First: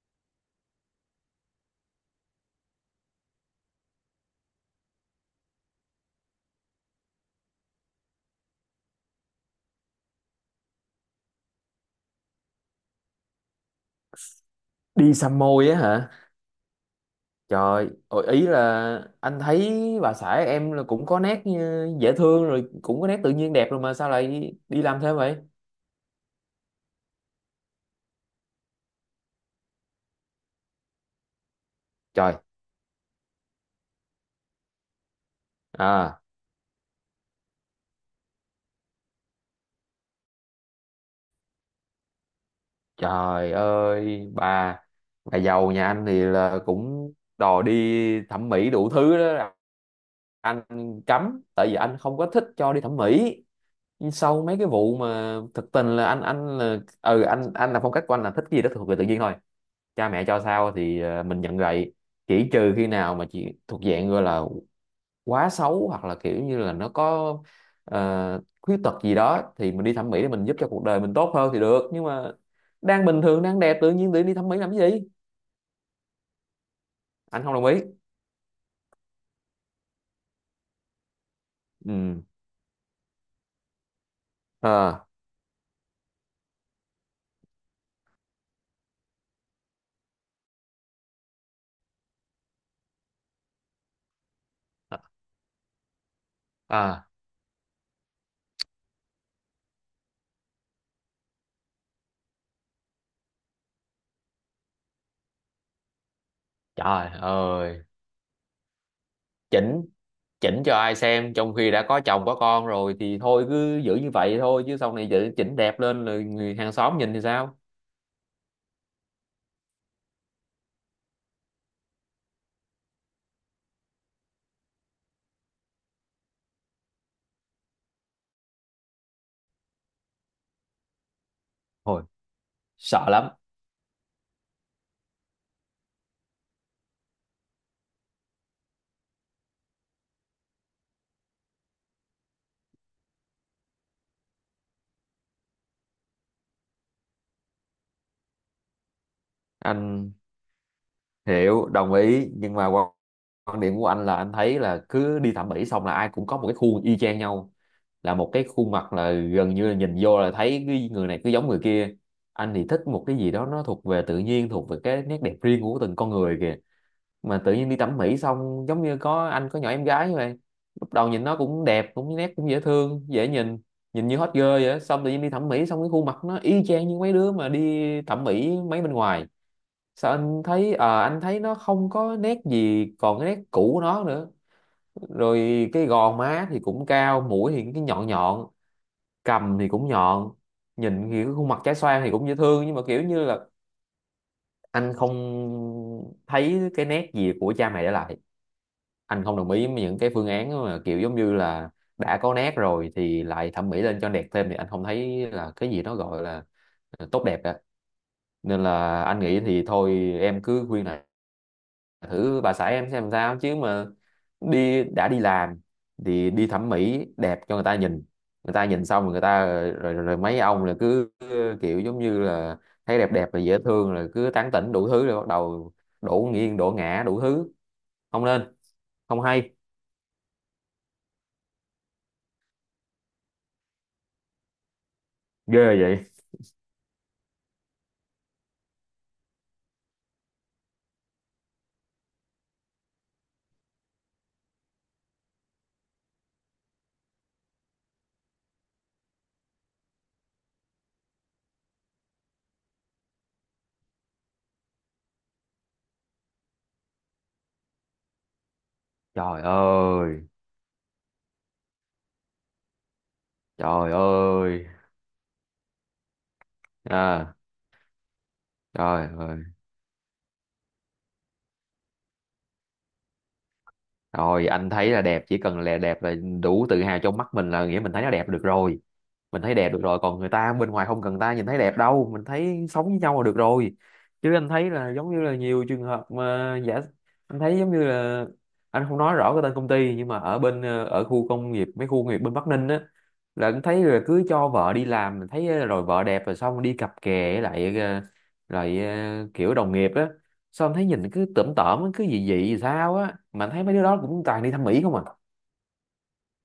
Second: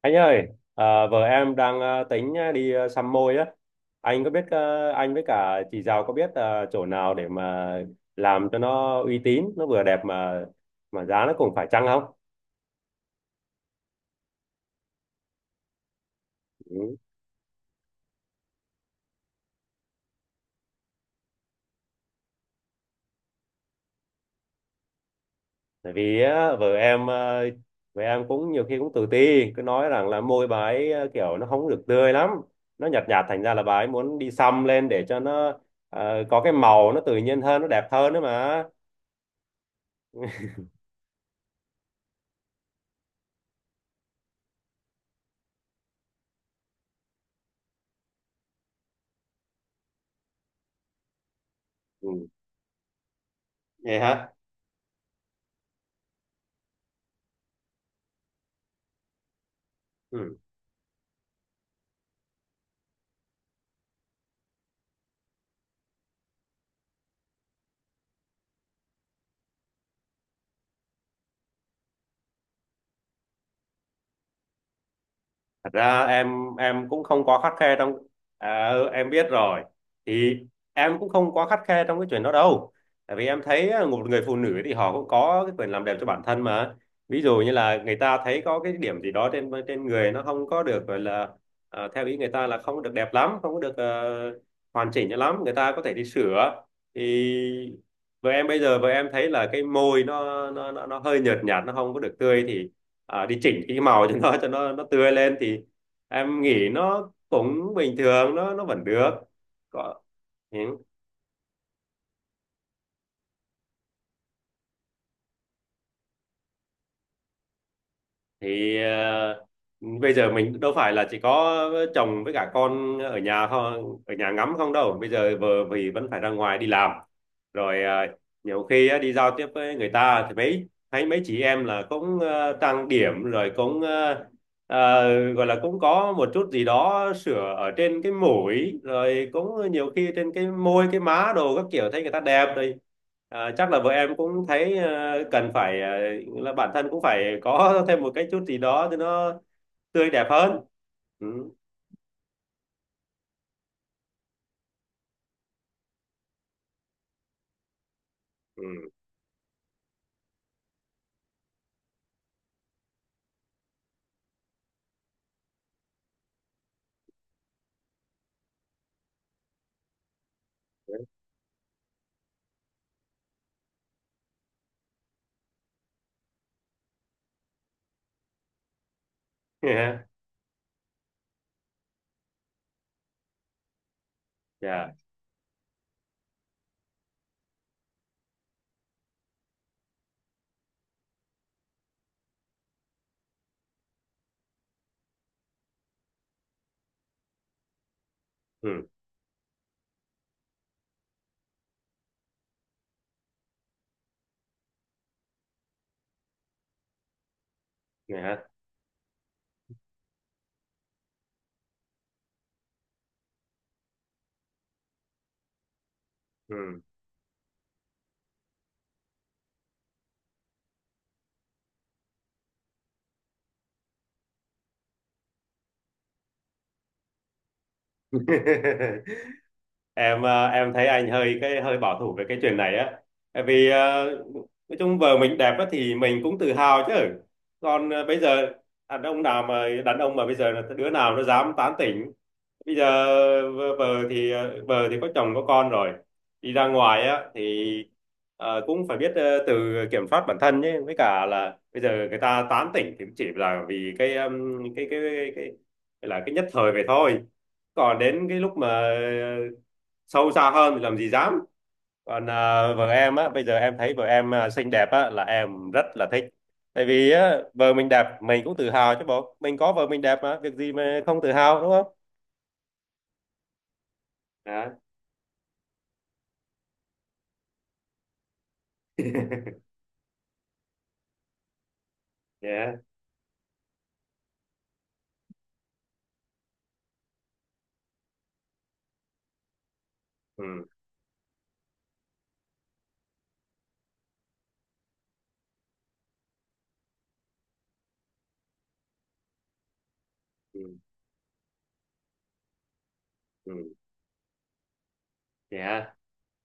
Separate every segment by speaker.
Speaker 1: Anh ơi, vợ em đang tính đi xăm môi á. Anh có biết anh với cả chị Giàu có biết chỗ nào để mà làm cho nó uy tín, nó vừa đẹp mà giá nó cũng phải chăng không?
Speaker 2: Đi xăm môi á hả?
Speaker 1: Ừ.
Speaker 2: Trời ôi, ý là anh thấy bà xã em là cũng có nét như dễ thương rồi, cũng có nét tự nhiên đẹp rồi mà sao lại đi làm thêm vậy?
Speaker 1: Tại vì á, vợ em cũng nhiều khi cũng tự ti, cứ nói rằng là môi bà ấy kiểu nó không được tươi lắm,
Speaker 2: Trời.
Speaker 1: nó nhạt nhạt thành ra là bà ấy muốn đi xăm lên để cho nó
Speaker 2: À.
Speaker 1: có cái màu nó tự nhiên hơn, nó đẹp hơn nữa mà.
Speaker 2: Trời ơi, bà giàu nhà anh thì là cũng đòi đi thẩm mỹ đủ thứ đó, là anh cấm, tại vì anh không có
Speaker 1: Ừ.
Speaker 2: thích cho đi thẩm mỹ.
Speaker 1: Vậy
Speaker 2: Nhưng
Speaker 1: hả?
Speaker 2: sau mấy cái vụ mà thực tình là anh là anh là phong cách của anh là thích cái gì đó thuộc về tự nhiên thôi. Cha mẹ
Speaker 1: Ừ.
Speaker 2: cho sao thì mình nhận gậy. Chỉ trừ khi nào mà chị thuộc dạng gọi là quá xấu hoặc là kiểu như là nó có khuyết tật gì đó thì mình đi thẩm mỹ để mình giúp cho cuộc đời mình tốt hơn thì được, nhưng mà đang bình thường, đang đẹp tự nhiên tự đi thẩm mỹ làm cái gì?
Speaker 1: Thật ra em cũng không quá
Speaker 2: Anh
Speaker 1: khắt
Speaker 2: không đồng ý.
Speaker 1: khe trong, ừ, em biết rồi, thì em cũng không quá khắt khe trong cái
Speaker 2: Ừ.
Speaker 1: chuyện đó đâu. Tại vì em thấy á, một người phụ nữ thì họ
Speaker 2: Ờ.
Speaker 1: cũng có cái quyền làm đẹp cho bản thân mà. Ví dụ như là người ta thấy có cái điểm gì đó trên trên người nó không có được gọi là, theo ý người ta là không được đẹp lắm, không có được, hoàn chỉnh cho lắm, người ta có thể đi sửa.
Speaker 2: À.
Speaker 1: Thì vợ em bây giờ, vợ em thấy là cái môi nó hơi nhợt nhạt, nó không có được tươi thì đi chỉnh cái màu cho nó, cho nó tươi lên thì em nghĩ
Speaker 2: Trời
Speaker 1: nó cũng
Speaker 2: ơi.
Speaker 1: bình thường, nó vẫn được
Speaker 2: Chỉnh.
Speaker 1: có. Ừ.
Speaker 2: Chỉnh cho ai xem, trong khi đã có chồng có con rồi thì thôi cứ giữ như vậy thôi, chứ sau này chỉnh chỉnh đẹp lên rồi người hàng xóm nhìn thì sao?
Speaker 1: Thì bây giờ mình đâu phải là chỉ có chồng với cả con ở nhà không, ở nhà ngắm không đâu, bây giờ vợ vì vẫn phải ra ngoài đi làm. Rồi nhiều khi á, đi giao tiếp với người ta thì mấy thấy mấy chị em là
Speaker 2: Thôi,
Speaker 1: cũng trang
Speaker 2: sợ
Speaker 1: điểm
Speaker 2: lắm.
Speaker 1: rồi cũng Ờ, gọi là cũng có một chút gì đó sửa ở trên cái mũi, rồi cũng nhiều khi trên cái môi cái má đồ các kiểu, thấy người ta đẹp rồi. Chắc là vợ em cũng thấy cần phải, là bản thân cũng phải có thêm một cái chút gì đó thì nó tươi
Speaker 2: Anh
Speaker 1: đẹp hơn. Ừ.
Speaker 2: hiểu, đồng ý, nhưng mà quan quan điểm của anh là anh thấy là cứ đi thẩm mỹ xong là ai cũng có một cái khuôn y chang nhau, là một cái khuôn
Speaker 1: Ừ.
Speaker 2: mặt là gần như là nhìn vô là thấy cái người này cứ giống người kia. Anh thì thích một cái gì đó nó thuộc về tự nhiên, thuộc về cái nét đẹp riêng của từng con người kìa. Mà tự nhiên đi thẩm mỹ xong, giống như có anh có nhỏ em gái như vậy, lúc đầu nhìn nó cũng đẹp, cũng nét, cũng dễ thương, dễ nhìn, nhìn như hot girl vậy á. Xong tự nhiên đi thẩm mỹ xong cái khuôn mặt nó y chang như mấy đứa mà đi thẩm mỹ mấy bên ngoài.
Speaker 1: Yeah.
Speaker 2: Sao anh thấy anh thấy nó không có nét gì còn cái nét cũ của nó nữa.
Speaker 1: Yeah.
Speaker 2: Rồi cái gò má thì cũng cao, mũi thì cái nhọn nhọn, cằm thì cũng nhọn, nhìn thì cái khuôn mặt trái xoan thì cũng dễ thương, nhưng mà kiểu như là anh không thấy cái nét gì của cha mẹ để lại.
Speaker 1: Ừ.
Speaker 2: Anh không đồng ý với những cái phương án mà kiểu giống như là đã có nét rồi thì lại thẩm mỹ lên cho đẹp thêm, thì anh không thấy là cái gì nó gọi là tốt đẹp cả.
Speaker 1: Yeah.
Speaker 2: Nên là anh nghĩ thì thôi em cứ khuyên này, thử bà xã em xem sao. Chứ mà đi, đã đi làm thì đi thẩm
Speaker 1: Ừ.
Speaker 2: mỹ đẹp cho người ta nhìn, người ta nhìn xong rồi người ta rồi, rồi, rồi mấy ông là cứ kiểu giống như là thấy đẹp đẹp và dễ thương rồi cứ tán tỉnh đủ thứ, rồi bắt đầu đổ nghiêng đổ ngã đủ thứ. Không nên, không hay.
Speaker 1: Em thấy anh hơi cái hơi bảo thủ về cái chuyện này á. Tại vì nói chung vợ mình đẹp
Speaker 2: Ghê
Speaker 1: á thì
Speaker 2: vậy.
Speaker 1: mình cũng tự hào chứ. Còn bây giờ đàn ông nào mà, đàn ông mà bây giờ là đứa nào nó dám tán tỉnh. Bây giờ vợ thì vợ thì có chồng có con rồi, đi ra ngoài á thì cũng phải biết tự kiểm soát bản thân nhé, với cả là bây giờ người ta tán tỉnh thì chỉ là vì cái, cái gọi là cái nhất thời vậy thôi. Còn đến cái lúc mà
Speaker 2: Trời ơi.
Speaker 1: sâu xa hơn thì làm gì dám. Còn vợ em á, bây giờ em
Speaker 2: Trời
Speaker 1: thấy vợ em
Speaker 2: ơi.
Speaker 1: xinh đẹp á là em rất là thích. Tại vì
Speaker 2: À,
Speaker 1: á, vợ mình đẹp mình cũng tự hào chứ
Speaker 2: trời
Speaker 1: bộ,
Speaker 2: ơi,
Speaker 1: mình có vợ mình đẹp mà việc gì mà không tự hào, đúng không?
Speaker 2: rồi anh thấy là đẹp, chỉ cần là đẹp là đủ. Tự hào trong mắt mình là nghĩa mình thấy nó đẹp được rồi, mình thấy đẹp được rồi, còn người ta bên ngoài không cần ta nhìn thấy đẹp đâu, mình
Speaker 1: Vậy
Speaker 2: thấy
Speaker 1: hả?
Speaker 2: sống với nhau là được rồi. Chứ anh thấy là giống như là nhiều trường hợp mà giả, anh thấy giống như là anh không nói rõ cái tên công ty, nhưng mà ở bên
Speaker 1: Ừ.
Speaker 2: ở khu công nghiệp, mấy khu công nghiệp bên Bắc Ninh á, là anh thấy là cứ cho vợ đi làm thấy rồi vợ đẹp rồi xong đi cặp kè với lại kiểu đồng nghiệp á. Sao anh
Speaker 1: Ừ.
Speaker 2: thấy nhìn cứ tởm tởm, cứ dị dị gì sao á, mà anh thấy
Speaker 1: Ừ.
Speaker 2: mấy đứa đó cũng toàn đi thăm mỹ không à.
Speaker 1: Vậy hả?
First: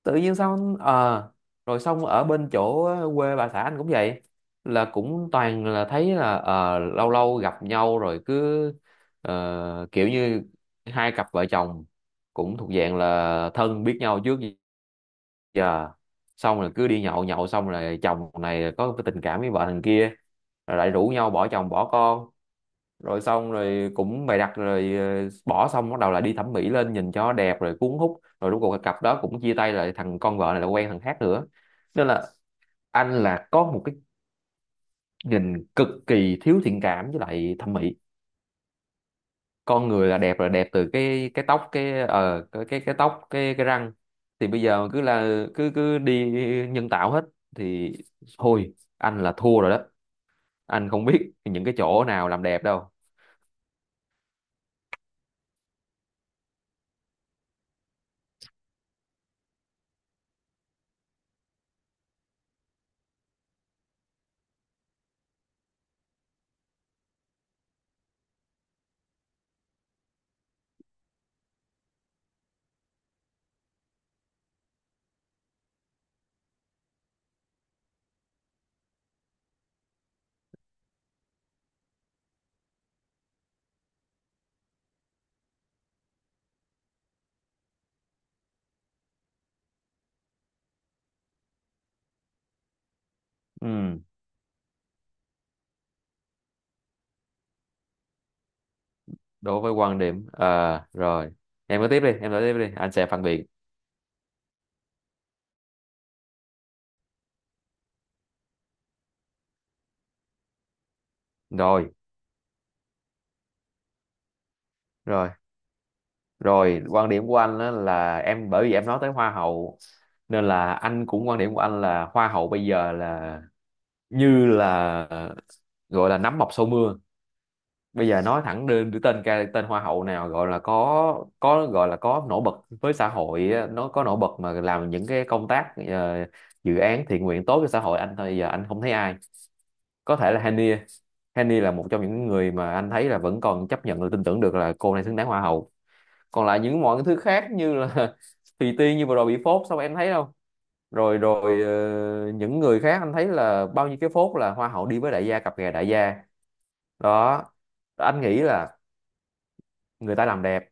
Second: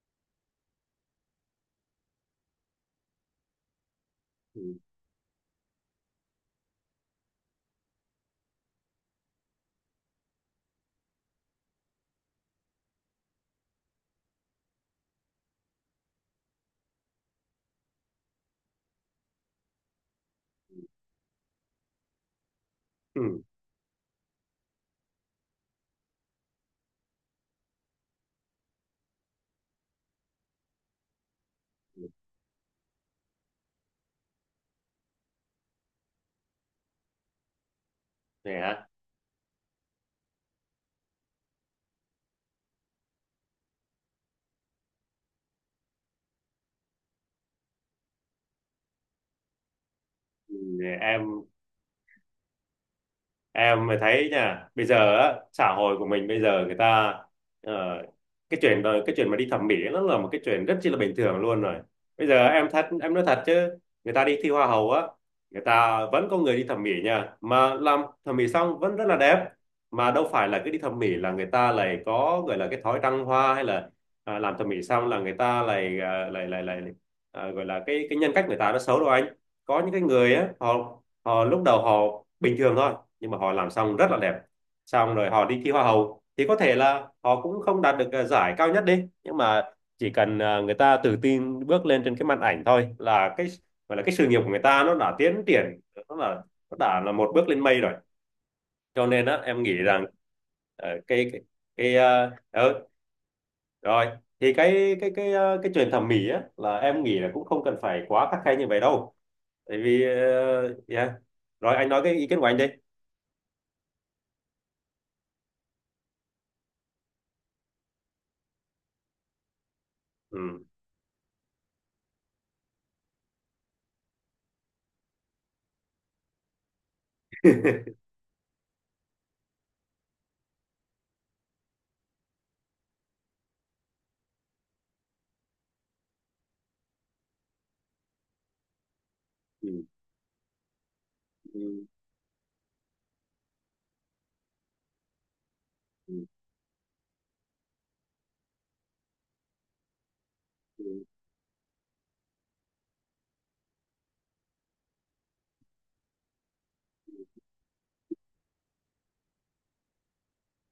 Speaker 2: Tự nhiên sao anh rồi xong ở bên chỗ quê bà xã anh cũng vậy,
Speaker 1: Ừ.
Speaker 2: là cũng toàn là thấy là lâu lâu gặp nhau rồi cứ kiểu như hai cặp vợ chồng cũng thuộc dạng là thân biết nhau trước giờ, xong rồi cứ đi nhậu, nhậu xong rồi chồng này có cái tình cảm với vợ thằng kia, rồi lại rủ nhau bỏ chồng bỏ con, rồi
Speaker 1: Ừ.
Speaker 2: xong rồi cũng bày đặt rồi bỏ xong bắt đầu là đi thẩm mỹ lên nhìn cho đẹp rồi cuốn hút, rồi rốt cuộc cái cặp đó cũng chia tay, lại thằng con vợ này là quen thằng khác nữa. Nên là anh là có một cái nhìn cực kỳ thiếu thiện cảm với lại thẩm mỹ.
Speaker 1: Vậy.
Speaker 2: Con người là đẹp, là đẹp từ cái tóc cái ờ cái tóc, cái răng, thì bây giờ cứ là cứ cứ đi nhân tạo hết thì thôi, anh là thua rồi đó.
Speaker 1: Ừ.
Speaker 2: Anh không
Speaker 1: Em
Speaker 2: biết những cái chỗ nào làm đẹp đâu.
Speaker 1: em mới thấy nha, bây giờ á, xã hội của mình bây giờ người ta ờ, cái chuyện mà đi thẩm mỹ nó là một cái chuyện rất chi là bình thường luôn rồi. Bây giờ em thật, em nói thật chứ, người ta đi thi hoa hậu á, người ta vẫn có người đi thẩm mỹ nha, mà làm thẩm mỹ xong vẫn rất là đẹp. Mà đâu phải là cứ đi thẩm mỹ là người ta lại có gọi là cái thói trăng hoa, hay là làm thẩm mỹ xong là người ta lại, gọi là cái nhân cách người ta nó xấu đâu anh. Có những cái người á, họ họ lúc đầu họ bình thường thôi, nhưng mà họ làm xong rất là đẹp, xong rồi họ đi thi hoa hậu thì có thể là họ cũng không đạt được giải cao nhất đi, nhưng mà chỉ cần người ta tự tin bước lên trên cái màn ảnh thôi là cái gọi
Speaker 2: Ừ,
Speaker 1: là cái sự nghiệp của người ta nó đã tiến triển, nó là nó đã là một bước lên mây rồi. Cho nên á
Speaker 2: đối
Speaker 1: em nghĩ
Speaker 2: với quan
Speaker 1: rằng,
Speaker 2: điểm, à,
Speaker 1: ờ, cái
Speaker 2: rồi,
Speaker 1: cái,
Speaker 2: em cứ
Speaker 1: cái
Speaker 2: tiếp đi, em nói tiếp đi,
Speaker 1: ừ,
Speaker 2: anh sẽ phản biện.
Speaker 1: rồi. Thì cái cái chuyện thẩm mỹ á là em nghĩ là cũng không cần phải quá khắt khe như vậy đâu. Tại vì yeah. Rồi anh
Speaker 2: rồi
Speaker 1: nói cái ý kiến của anh đi.
Speaker 2: rồi rồi quan điểm của anh á là em, bởi vì em nói tới hoa hậu nên
Speaker 1: Ừ.
Speaker 2: là anh cũng, quan điểm của anh là hoa hậu bây giờ là như là gọi là nắm mọc sau mưa. Bây giờ nói thẳng đơn đứa tên ca, tên hoa hậu nào gọi là có gọi là có nổi bật với xã hội á, nó có nổi bật mà làm những cái công tác dự án thiện nguyện tốt cho xã hội, anh thôi giờ anh không thấy ai.
Speaker 1: Ừ.
Speaker 2: Có thể là Hania, Hania là một trong những người mà anh thấy là vẫn còn chấp nhận và tin tưởng được, là cô này xứng đáng hoa hậu.
Speaker 1: Ừ.
Speaker 2: Còn lại những mọi thứ khác như là Thùy Tiên như vừa rồi bị phốt sao em thấy không? Rồi rồi những người khác anh thấy là bao nhiêu cái phốt là hoa hậu đi với đại gia, cặp kè đại gia đó. Anh nghĩ là người ta làm đẹp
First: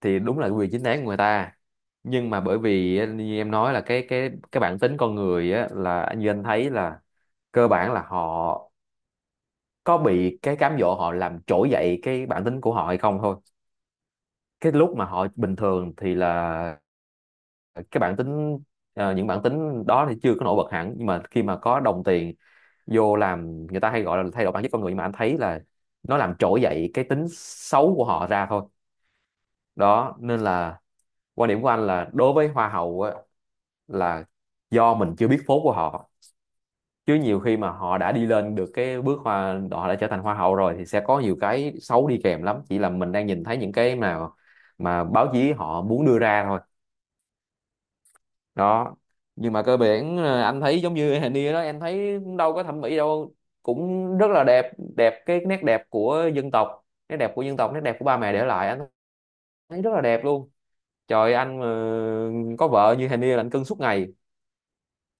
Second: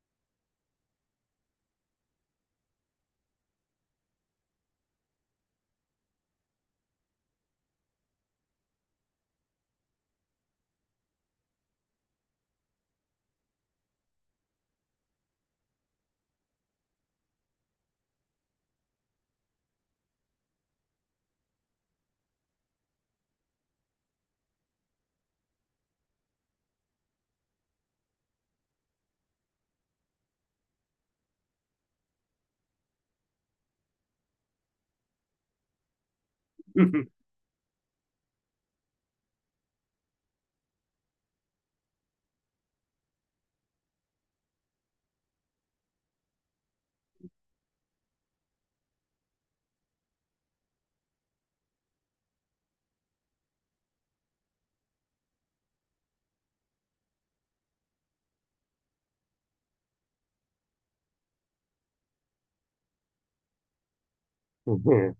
Speaker 2: thì đúng là quyền chính đáng của người ta, nhưng mà bởi vì á, như em nói là cái bản tính con người á, là như anh thấy là cơ bản là họ có bị cái cám dỗ họ làm trỗi dậy cái bản tính của họ hay không thôi. Cái lúc mà họ bình thường thì là cái bản tính, những bản tính đó thì chưa có nổi bật hẳn, nhưng mà khi mà có đồng tiền vô làm, người ta hay gọi là thay đổi bản chất con người, nhưng mà anh thấy là nó làm trỗi dậy cái tính xấu của họ ra thôi. Đó nên là quan điểm của anh là đối với hoa hậu á, là do mình chưa biết phốt của họ,
Speaker 1: Ừ.
Speaker 2: chứ nhiều khi mà họ đã đi lên được cái bước hoa, họ đã trở thành hoa hậu rồi thì sẽ có nhiều cái xấu đi kèm lắm, chỉ là mình đang nhìn thấy những cái nào mà báo chí họ muốn đưa ra thôi. Đó, nhưng mà cơ bản anh thấy giống như hình như đó, em thấy đâu có thẩm mỹ đâu, cũng rất là đẹp, đẹp cái nét đẹp của dân tộc, nét đẹp của dân tộc, nét đẹp của ba mẹ để lại, anh thấy rất là đẹp luôn. Trời, anh mà có vợ như hình như là anh cưng suốt ngày,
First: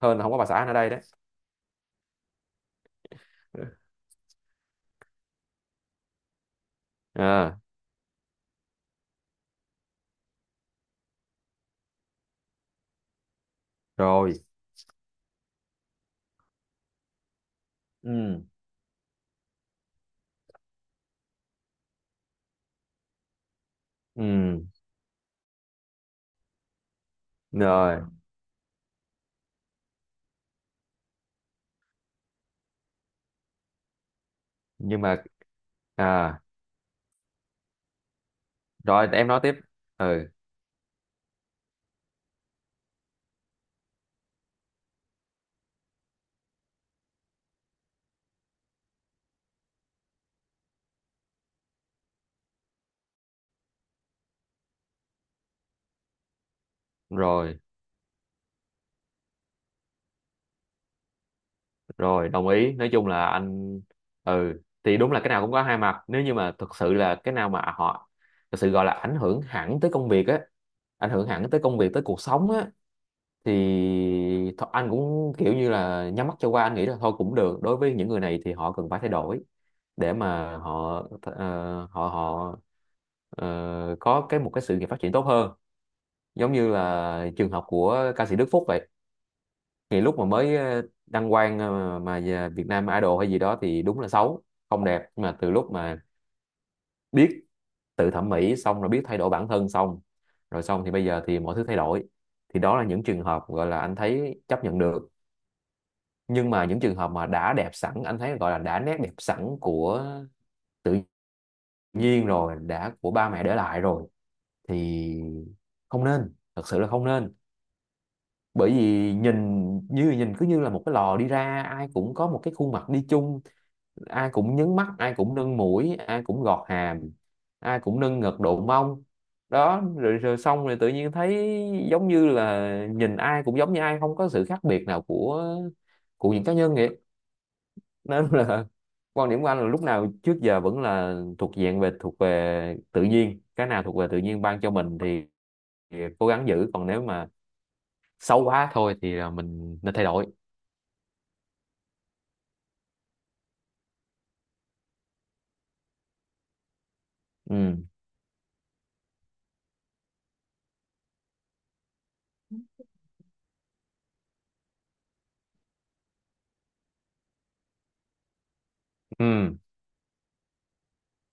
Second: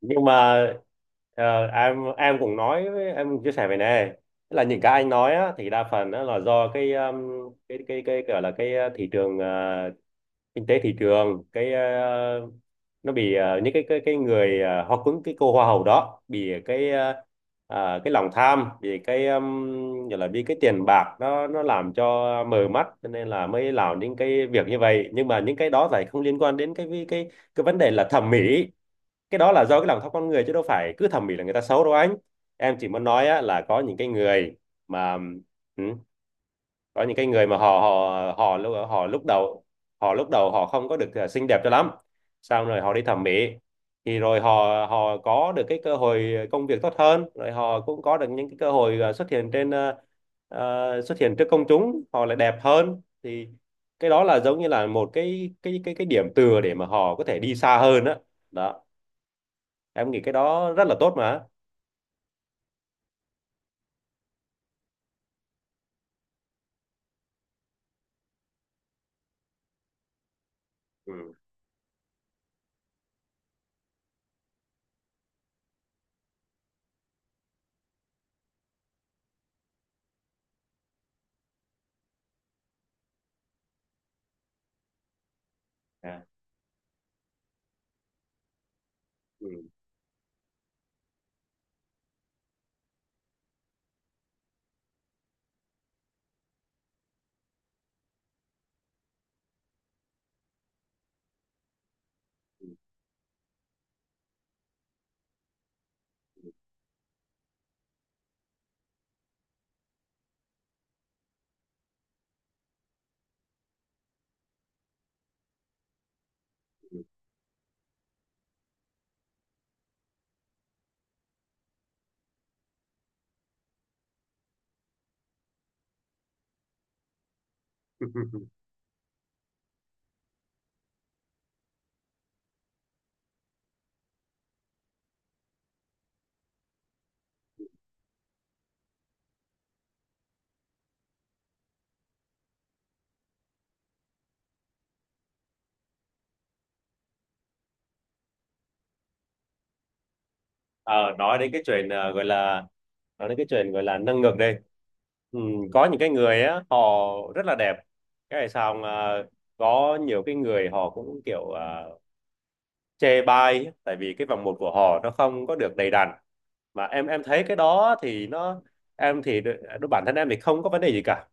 Speaker 2: hơn là
Speaker 1: Nhưng
Speaker 2: không có bà xã
Speaker 1: mà
Speaker 2: anh ở đây đấy.
Speaker 1: em cũng chia sẻ về này. Tức là những cái anh nói á, thì đa phần á, là do cái,
Speaker 2: À,
Speaker 1: cái gọi là cái thị trường, kinh tế thị trường, cái nó bị những cái
Speaker 2: rồi.
Speaker 1: người ờ, hoa cứng cái cô hoa hậu đó bị cái, ờ, cái lòng
Speaker 2: Ừ.
Speaker 1: tham vì cái, gọi là vì cái tiền bạc, nó làm cho mờ mắt cho nên là mới làm những cái
Speaker 2: Ừ.
Speaker 1: việc như vậy, nhưng mà những cái đó lại không liên quan đến cái vấn đề
Speaker 2: Rồi.
Speaker 1: là thẩm mỹ. Cái đó là do cái lòng tham con người chứ đâu phải cứ thẩm mỹ là người ta xấu đâu anh. Em chỉ muốn nói á, là có những cái người
Speaker 2: Nhưng
Speaker 1: mà,
Speaker 2: mà
Speaker 1: ừ,
Speaker 2: à,
Speaker 1: có những cái người mà họ họ họ
Speaker 2: rồi
Speaker 1: lúc
Speaker 2: em nói tiếp.
Speaker 1: đầu họ lúc
Speaker 2: Ừ.
Speaker 1: đầu họ không có được xinh đẹp cho lắm, xong rồi họ đi thẩm mỹ thì rồi họ họ có được cái cơ hội công việc tốt hơn, rồi họ cũng có được những cái cơ hội à, xuất hiện trên à, à, xuất hiện trước công chúng, họ lại đẹp hơn thì cái đó là giống như là một cái điểm tựa để mà họ có thể đi
Speaker 2: Rồi.
Speaker 1: xa hơn á. Đó. Em nghĩ cái đó rất là tốt mà.
Speaker 2: Rồi, đồng ý, nói chung là anh, ừ thì đúng là cái nào cũng có hai mặt, nếu như mà thực sự là cái nào mà họ thực sự gọi là ảnh hưởng hẳn tới công việc á, ảnh hưởng
Speaker 1: Ừ.
Speaker 2: hẳn tới công việc, tới cuộc sống á, thì thôi anh cũng kiểu như là nhắm mắt cho qua, anh nghĩ là thôi cũng được, đối với những người này thì họ cần phải thay đổi để mà họ ờ, họ họ ờ, có cái một cái sự nghiệp phát triển tốt hơn,
Speaker 1: À.
Speaker 2: giống như là trường hợp của ca sĩ Đức Phúc vậy.
Speaker 1: Ừ.
Speaker 2: Thì lúc mà mới đăng quang, mà về Việt Nam Idol hay gì đó thì đúng là xấu, không đẹp, nhưng mà từ lúc mà biết tự thẩm mỹ xong rồi biết thay đổi bản thân xong, rồi xong thì bây giờ thì mọi thứ thay đổi, thì đó là những trường hợp gọi là anh thấy chấp nhận được. Nhưng mà những trường hợp mà đã đẹp sẵn, anh thấy gọi là đã nét đẹp sẵn của tự nhiên rồi, đã của ba mẹ để lại rồi thì không nên, thật sự là không nên. Bởi vì nhìn như nhìn cứ như là một cái lò đi ra, ai cũng có một cái khuôn mặt đi chung, ai cũng nhấn mắt, ai cũng nâng mũi, ai cũng gọt hàm, ai cũng nâng ngực độ mông. Đó rồi, rồi xong rồi tự nhiên thấy giống như là nhìn ai cũng giống như ai, không có sự khác biệt nào của những cá nhân vậy. Nên là quan điểm của anh là lúc nào trước giờ vẫn là thuộc dạng về thuộc về tự nhiên, cái nào thuộc về tự nhiên ban cho mình thì cố gắng giữ, còn nếu mà xấu quá thôi thì là mình nên thay đổi.
Speaker 1: ờ, nói đến cái chuyện ờ, gọi là nói đến cái chuyện gọi là nâng ngực đi. Ừ, có những cái người á, họ rất là đẹp.
Speaker 2: Ừ.
Speaker 1: Cái này sao, có nhiều cái người họ cũng kiểu chê bai tại vì cái vòng một của họ nó không có được đầy đặn. Mà em thấy cái đó thì nó, em thì
Speaker 2: Ừ.
Speaker 1: bản thân em thì không có vấn đề gì cả.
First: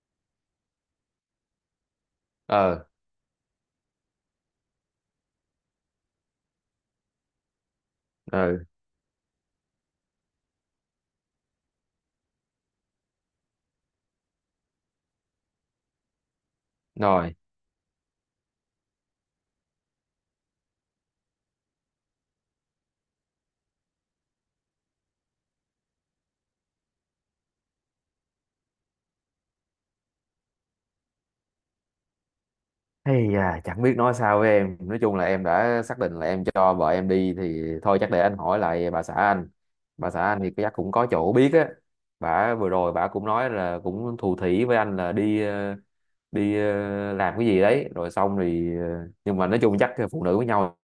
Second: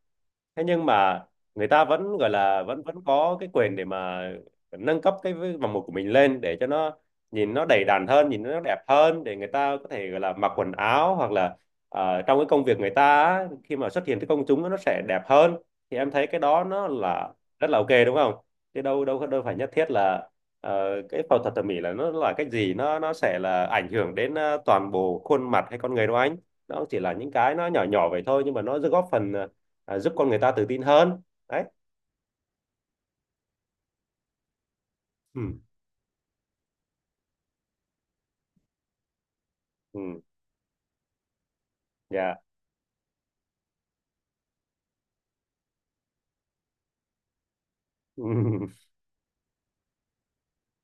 Speaker 1: Thế nhưng mà người ta vẫn gọi là vẫn
Speaker 2: Ờ.
Speaker 1: vẫn có cái quyền để mà nâng cấp cái vòng một của mình lên để cho nó nhìn nó đầy đặn hơn, nhìn nó
Speaker 2: Ừ.
Speaker 1: đẹp hơn, để người ta có thể gọi là mặc quần áo, hoặc là trong cái công việc người ta á, khi mà xuất hiện trước công chúng nó sẽ đẹp hơn. Thì em thấy cái đó nó là
Speaker 2: Rồi,
Speaker 1: rất là ok, đúng không? Chứ đâu đâu đâu phải nhất thiết là cái phẫu thuật thẩm mỹ là nó là cái gì, nó sẽ là ảnh hưởng đến toàn bộ khuôn mặt hay con người đâu anh. Nó chỉ là những cái nó nhỏ nhỏ vậy thôi, nhưng mà nó góp phần giúp con người ta tự tin hơn. Đấy.
Speaker 2: hay à, chẳng biết nói sao với em, nói chung là
Speaker 1: Ừ.
Speaker 2: em đã xác định là em cho vợ em đi thì thôi, chắc để anh hỏi lại bà xã anh, bà
Speaker 1: Ừ.
Speaker 2: xã anh thì chắc cũng có chỗ biết á.
Speaker 1: Dạ.
Speaker 2: Bà vừa rồi bà cũng nói là cũng thủ thỉ với anh là đi đi làm cái gì đấy rồi xong thì nhưng mà nói chung chắc phụ nữ với nhau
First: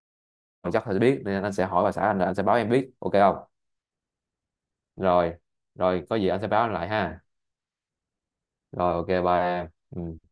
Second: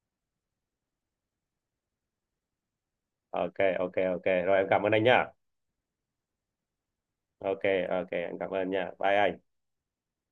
Speaker 2: chắc phải biết, nên anh sẽ hỏi bà xã anh, là anh sẽ báo em biết, ok không?
Speaker 1: Ok, ok, ok, rồi em cảm ơn anh nhá.
Speaker 2: Rồi. Rồi, có gì anh sẽ báo anh lại ha.
Speaker 1: Ok. Ok, em cảm ơn nha,
Speaker 2: Rồi, ok,
Speaker 1: bye
Speaker 2: bye
Speaker 1: anh.
Speaker 2: em. Ừ.